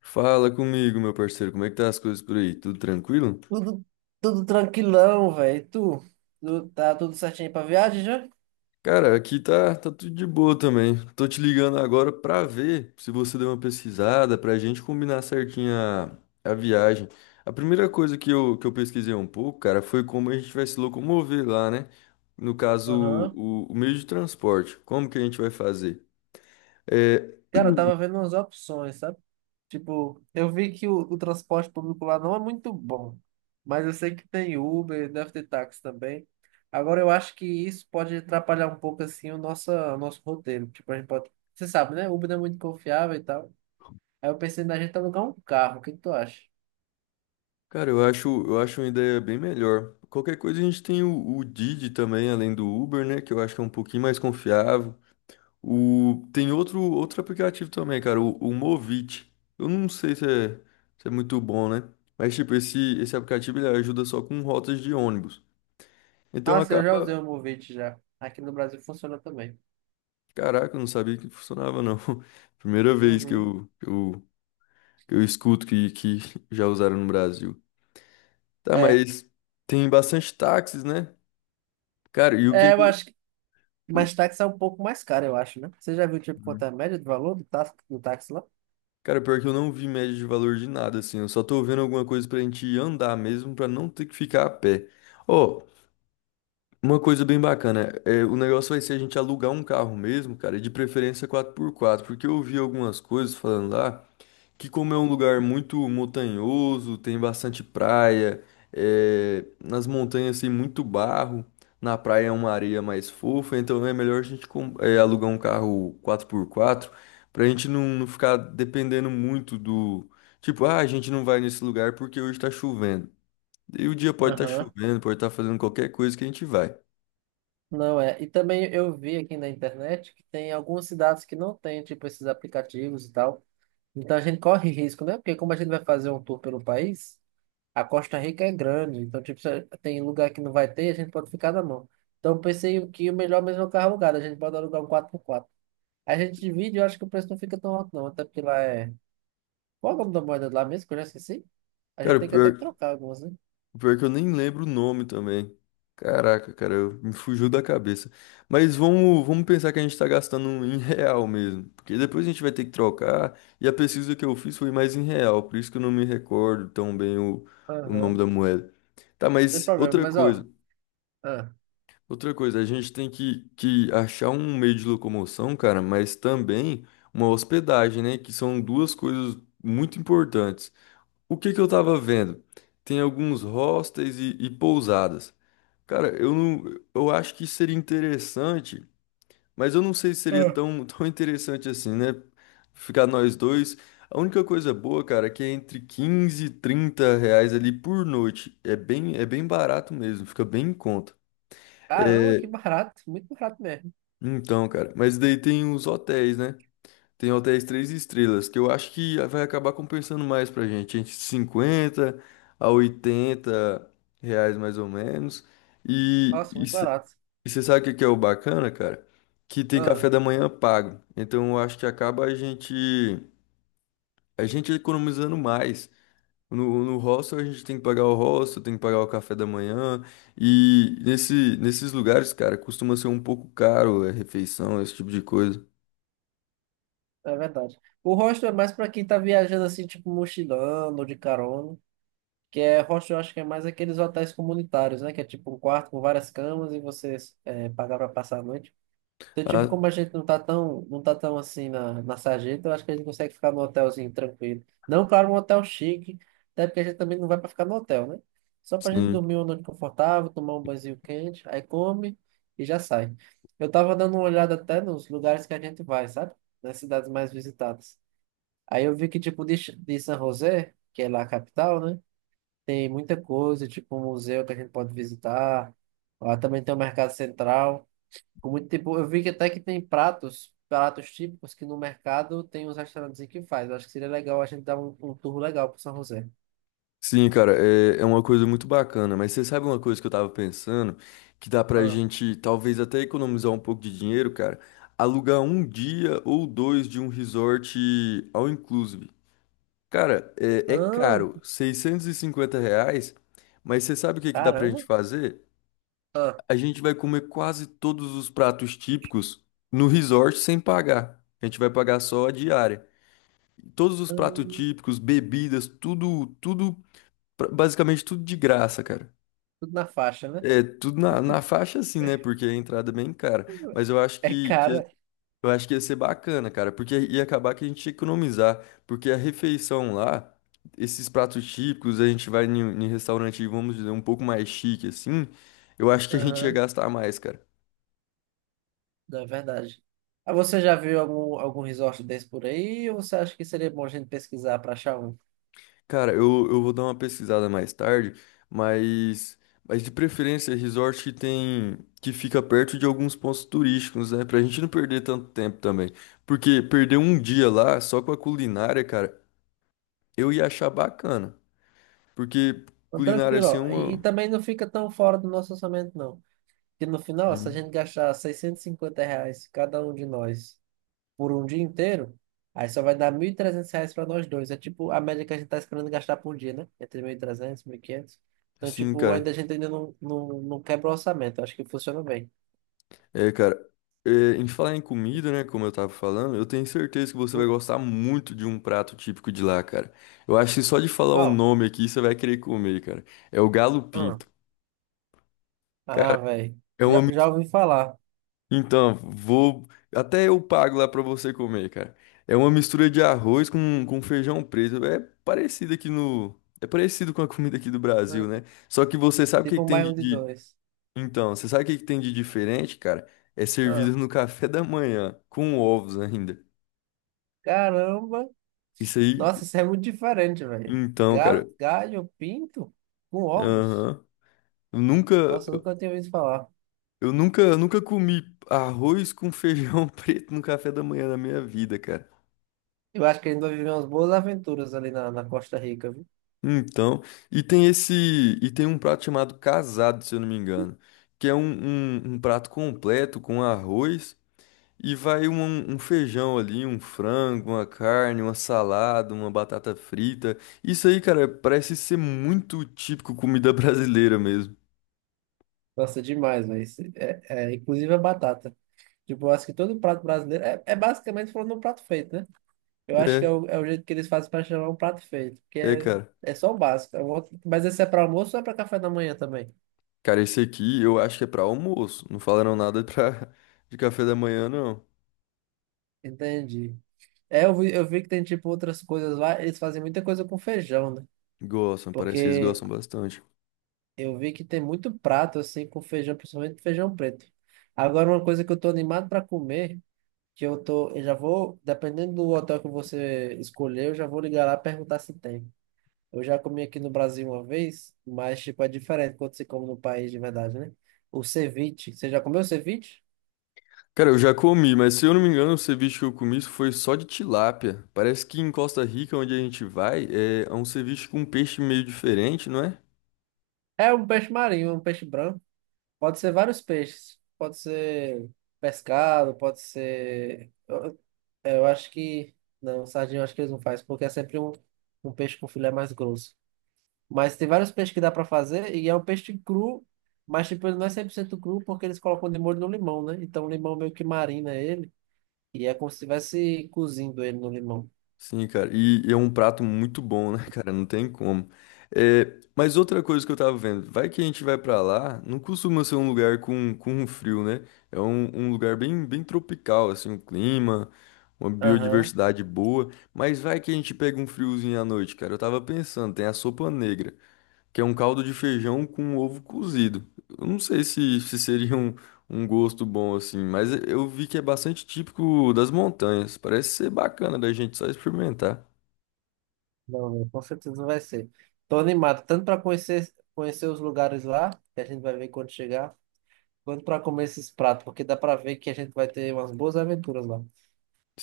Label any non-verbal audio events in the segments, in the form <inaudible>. Fala comigo, meu parceiro, como é que tá as coisas por aí? Tudo tranquilo? Tudo, tudo tranquilão, velho. Tá tudo certinho pra viagem já? Cara, aqui tá tudo de boa também. Tô te ligando agora pra ver se você deu uma pesquisada, pra gente combinar certinho a viagem. A primeira coisa que eu pesquisei um pouco, cara, foi como a gente vai se locomover lá, né? No caso, Aham. o meio de transporte. Como que a gente vai fazer? É, Cara, eu tava vendo umas opções, sabe? Tipo, eu vi que o transporte público lá não é muito bom, mas eu sei que tem Uber, deve ter táxi também. Agora, eu acho que isso pode atrapalhar um pouco, assim, o nosso roteiro. Tipo, a gente pode... Você sabe, né? Uber não é muito confiável e tal. Aí eu pensei na gente alugar um carro. O que que tu acha? cara, eu acho uma ideia bem melhor. Qualquer coisa a gente tem o Didi também, além do Uber, né? Que eu acho que é um pouquinho mais confiável. Tem outro aplicativo também, cara, o Movit. Eu não sei se é muito bom, né? Mas, tipo, esse aplicativo ele ajuda só com rotas de ônibus. Então Ah, sim, eu já usei acaba. o Movit já. Aqui no Brasil funciona também. Caraca, eu não sabia que funcionava, não. <laughs> Primeira vez que Uhum. eu, que eu, que eu escuto que <laughs> já usaram no Brasil. Tá, É. mas tem bastante táxis, né? Cara, e o que. É, eu Que- acho, o- mas táxi é um pouco mais caro, eu acho, né? Você já viu, tipo, quanto é a média do valor do táxi lá? Cara, pior que eu não vi média de valor de nada, assim. Eu só tô vendo alguma coisa pra gente andar mesmo, pra não ter que ficar a pé. Ó, uma coisa bem bacana, o negócio vai ser a gente alugar um carro mesmo, cara, e de preferência quatro por quatro, porque eu vi algumas coisas falando lá que, como é um lugar muito montanhoso, tem bastante praia, nas montanhas tem muito barro, na praia é uma areia mais fofa, então é melhor a gente alugar um carro 4x4 pra gente não ficar dependendo muito do, tipo, ah, a gente não vai nesse lugar porque hoje tá chovendo. E o dia pode estar Aham. chovendo, pode estar fazendo qualquer coisa que a gente vai. Não é. E também eu vi aqui na internet que tem algumas cidades que não tem, tipo, esses aplicativos e tal. Então a gente corre risco, né? Porque como a gente vai fazer um tour pelo país, a Costa Rica é grande, então tipo, se tem lugar que não vai ter, a gente pode ficar na mão. Então eu pensei que o melhor mesmo é o carro alugado, a gente pode alugar um 4x4. A gente divide, eu acho que o preço não fica tão alto não, até porque lá é... Qual é o nome da moeda lá mesmo, que eu já esqueci? A gente Cara, o tem que até que pior, trocar algumas, né? o pior é que eu nem lembro o nome também. Caraca, cara, me fugiu da cabeça. Mas vamos pensar que a gente tá gastando um em real mesmo. Porque depois a gente vai ter que trocar. E a pesquisa que eu fiz foi mais em real. Por isso que eu não me recordo tão bem o, Aham. o nome Não da moeda. Tá, tem mas problema, outra mas coisa. ó... ah, Outra coisa, a gente tem que achar um meio de locomoção, cara, mas também uma hospedagem, né? Que são duas coisas muito importantes. O que que eu tava vendo? Tem alguns hostels e pousadas. Cara, eu não, eu acho que seria interessante, mas eu não sei se seria ah, tão, <laughs> tão interessante assim, né? Ficar nós dois. A única coisa boa, cara, é que é entre 15 e 30 reais ali por noite. É bem barato mesmo, fica bem em conta. caramba, É, que barato, muito barato mesmo. então, cara, mas daí tem os hotéis, né? Tem hotéis três estrelas, que eu acho que vai acabar compensando mais pra gente. Entre 50 a 80 reais mais ou menos. E Nossa, muito barato. você sabe o que que é o bacana, cara? Que tem café Ah, da manhã pago. Então eu acho que acaba a gente economizando mais. No hostel a gente tem que pagar o hostel, tem que pagar o café da manhã. E nesses lugares, cara, costuma ser um pouco caro a refeição, esse tipo de coisa. é verdade. O hostel é mais para quem tá viajando assim, tipo mochilando ou de carona. Que é hostel, eu acho que é mais aqueles hotéis comunitários, né? Que é tipo um quarto com várias camas e você pagar para passar a noite. Então, tipo, Ah, como a gente não tá tão assim na sarjeta, eu acho que a gente consegue ficar num hotelzinho tranquilo. Não, claro, um hotel chique, até porque a gente também não vai para ficar no hotel, né? Só pra gente sim. dormir uma noite confortável, tomar um banhozinho quente, aí come e já sai. Eu tava dando uma olhada até nos lugares que a gente vai, sabe? Nas cidades mais visitadas. Aí eu vi que, tipo, de, de San José, que é lá a capital, né? Tem muita coisa, tipo um museu que a gente pode visitar. Lá também tem o mercado central. Com muito tipo, eu vi que até que tem pratos, pratos típicos que no mercado tem uns restaurantes que faz. Eu acho que seria legal a gente dar um tour legal pro São José. Sim, cara, é uma coisa muito bacana, mas você sabe uma coisa que eu tava pensando, que dá pra Ah, gente talvez até economizar um pouco de dinheiro, cara, alugar um dia ou dois de um resort all inclusive. Cara, é ah, caro, 650 reais, mas você sabe o que que dá pra caramba. gente fazer? Ah, A gente vai comer quase todos os pratos típicos no resort sem pagar. A gente vai pagar só a diária. Todos os ah, pratos típicos, bebidas, tudo, tudo, basicamente tudo de graça, cara. tudo na faixa, né? É, tudo na faixa assim, né? Porque a entrada é bem cara. <laughs> Mas É cara. eu acho que ia ser bacana, cara, porque ia acabar que a gente ia economizar, porque a refeição lá, esses pratos típicos, a gente vai em restaurante, vamos dizer, um pouco mais chique assim, eu acho que a gente ia Aham, gastar mais, cara. não, é verdade. Ah, você já viu algum resort desse por aí? Ou você acha que seria bom a gente pesquisar para achar um? Cara, eu vou dar uma pesquisada mais tarde, mas, mas de preferência, resort que fica perto de alguns pontos turísticos, né? Pra gente não perder tanto tempo também. Porque perder um dia lá, só com a culinária, cara, eu ia achar bacana. Porque Então, culinária, tranquilo, assim, é ó. E uma... também não fica tão fora do nosso orçamento, não. Porque no final, se a Hum. gente gastar 650 reais cada um de nós por um dia inteiro, aí só vai dar 1.300 reais para nós dois. É tipo a média que a gente tá esperando gastar por dia, né? Entre 1.300 1.500. Então, Assim, tipo, ainda cara, a gente ainda não quebra o orçamento. Acho que funciona bem. Cara, é, em falar em comida, né, como eu tava falando, eu tenho certeza que você vai O- gostar muito de um prato típico de lá, cara. Eu acho que só de falar o Qual? nome aqui, você vai querer comer, cara. É o galo Ah, pinto. ah Cara, velho. é uma. Já Mis- ouvi falar. Então, vou. até eu pago lá pra você comer, cara. É uma mistura de arroz com feijão preto. É parecido aqui no. É parecido com a comida aqui do Brasil, né? Ah, Só que você sabe o que tipo que um tem baião de dois. Então, você sabe o que que tem de diferente, cara? É Ah, servido no café da manhã, com ovos ainda. caramba. Isso aí. Nossa, isso é muito diferente, velho. Então, cara. Ga- Galho pinto com ovos? Aham. Eu nunca. Nossa, eu nunca tinha ouvido falar. Eu nunca, nunca comi arroz com feijão <laughs> preto no café da manhã na minha vida, cara. Eu acho que ele vai viver umas boas aventuras ali na Costa Rica, viu? Então, e tem esse, e tem um prato chamado casado, se eu não me engano, que é um prato completo com arroz e vai um feijão ali, um frango, uma carne, uma salada, uma batata frita. Isso aí, cara, parece ser muito típico comida <laughs> brasileira mesmo. Nossa, demais, velho. Isso. Inclusive a batata. Tipo, eu acho que todo prato brasileiro é basicamente falando um prato feito, né? Eu acho que é É, é o jeito que eles fazem para chamar um prato feito, é, cara. é só o básico. É um outro- mas esse é para almoço ou é para café da manhã também? Cara, esse aqui eu acho que é pra almoço. Não falaram nada pra, <laughs> de café da manhã, não. Entendi. É, eu vi que tem, tipo, outras coisas lá. Eles fazem muita coisa com feijão, né? Gostam, parece que eles Porque gostam bastante. eu vi que tem muito prato assim com feijão, principalmente feijão preto. Agora, uma coisa que eu tô animado para comer, eu já vou, dependendo do hotel que você escolher, eu já vou ligar lá e perguntar se tem. Eu já comi aqui no Brasil uma vez, mas tipo é diferente quando você come no país de verdade, né? O ceviche, você já comeu ceviche? Cara, eu já comi, mas se eu não me engano, o ceviche que eu comi foi só de tilápia. Parece que em Costa Rica, onde a gente vai, é um ceviche com um peixe meio diferente, não é? É um peixe marinho, um peixe branco. Pode ser vários peixes. Pode ser pescado, pode ser É, eu acho que. Não, sardinha eu acho que eles não fazem, porque é sempre um, um peixe com filé mais grosso. Mas tem vários peixes que dá pra fazer, e é um peixe cru, mas tipo, ele não é 100% cru, porque eles colocam de molho no limão, né? Então o limão meio que marina ele, e é como se estivesse cozindo ele no limão. Sim, cara. E é um prato muito bom, né, <laughs> cara? Não tem como. É, mas outra coisa que eu tava vendo, vai que a gente vai pra lá, não costuma ser um lugar com frio, né? É um lugar bem, bem tropical, assim, o clima, uma Aham. biodiversidade boa. Mas vai que a gente pega um friozinho à noite, cara. Eu tava pensando, tem a sopa negra, que é um caldo de feijão com ovo cozido. Eu não sei se seria um gosto bom assim, mas eu vi que é bastante típico das montanhas. Parece ser bacana da gente só experimentar. Não, não, com certeza não vai ser. Tô animado, tanto pra conhecer, conhecer os lugares lá, que a gente vai ver quando chegar, quanto pra comer esses pratos, porque dá pra ver que a gente vai ter umas boas aventuras lá.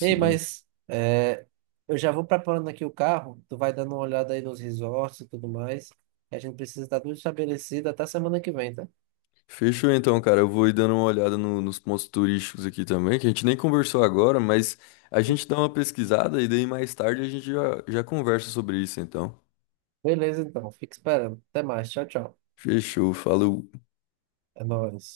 Ei, eu já vou preparando aqui o carro. Tu vai dando uma olhada aí nos resorts e tudo mais. E a gente precisa estar tudo estabelecido até semana que vem, tá? Fechou então, cara. Eu vou ir dando uma olhada nos pontos turísticos aqui também, que a gente nem conversou agora, mas a gente dá uma pesquisada e daí mais tarde a gente já, já conversa sobre isso, então. Beleza, então. Fica esperando. Até mais. Tchau, tchau. Fechou, falou. É nóis.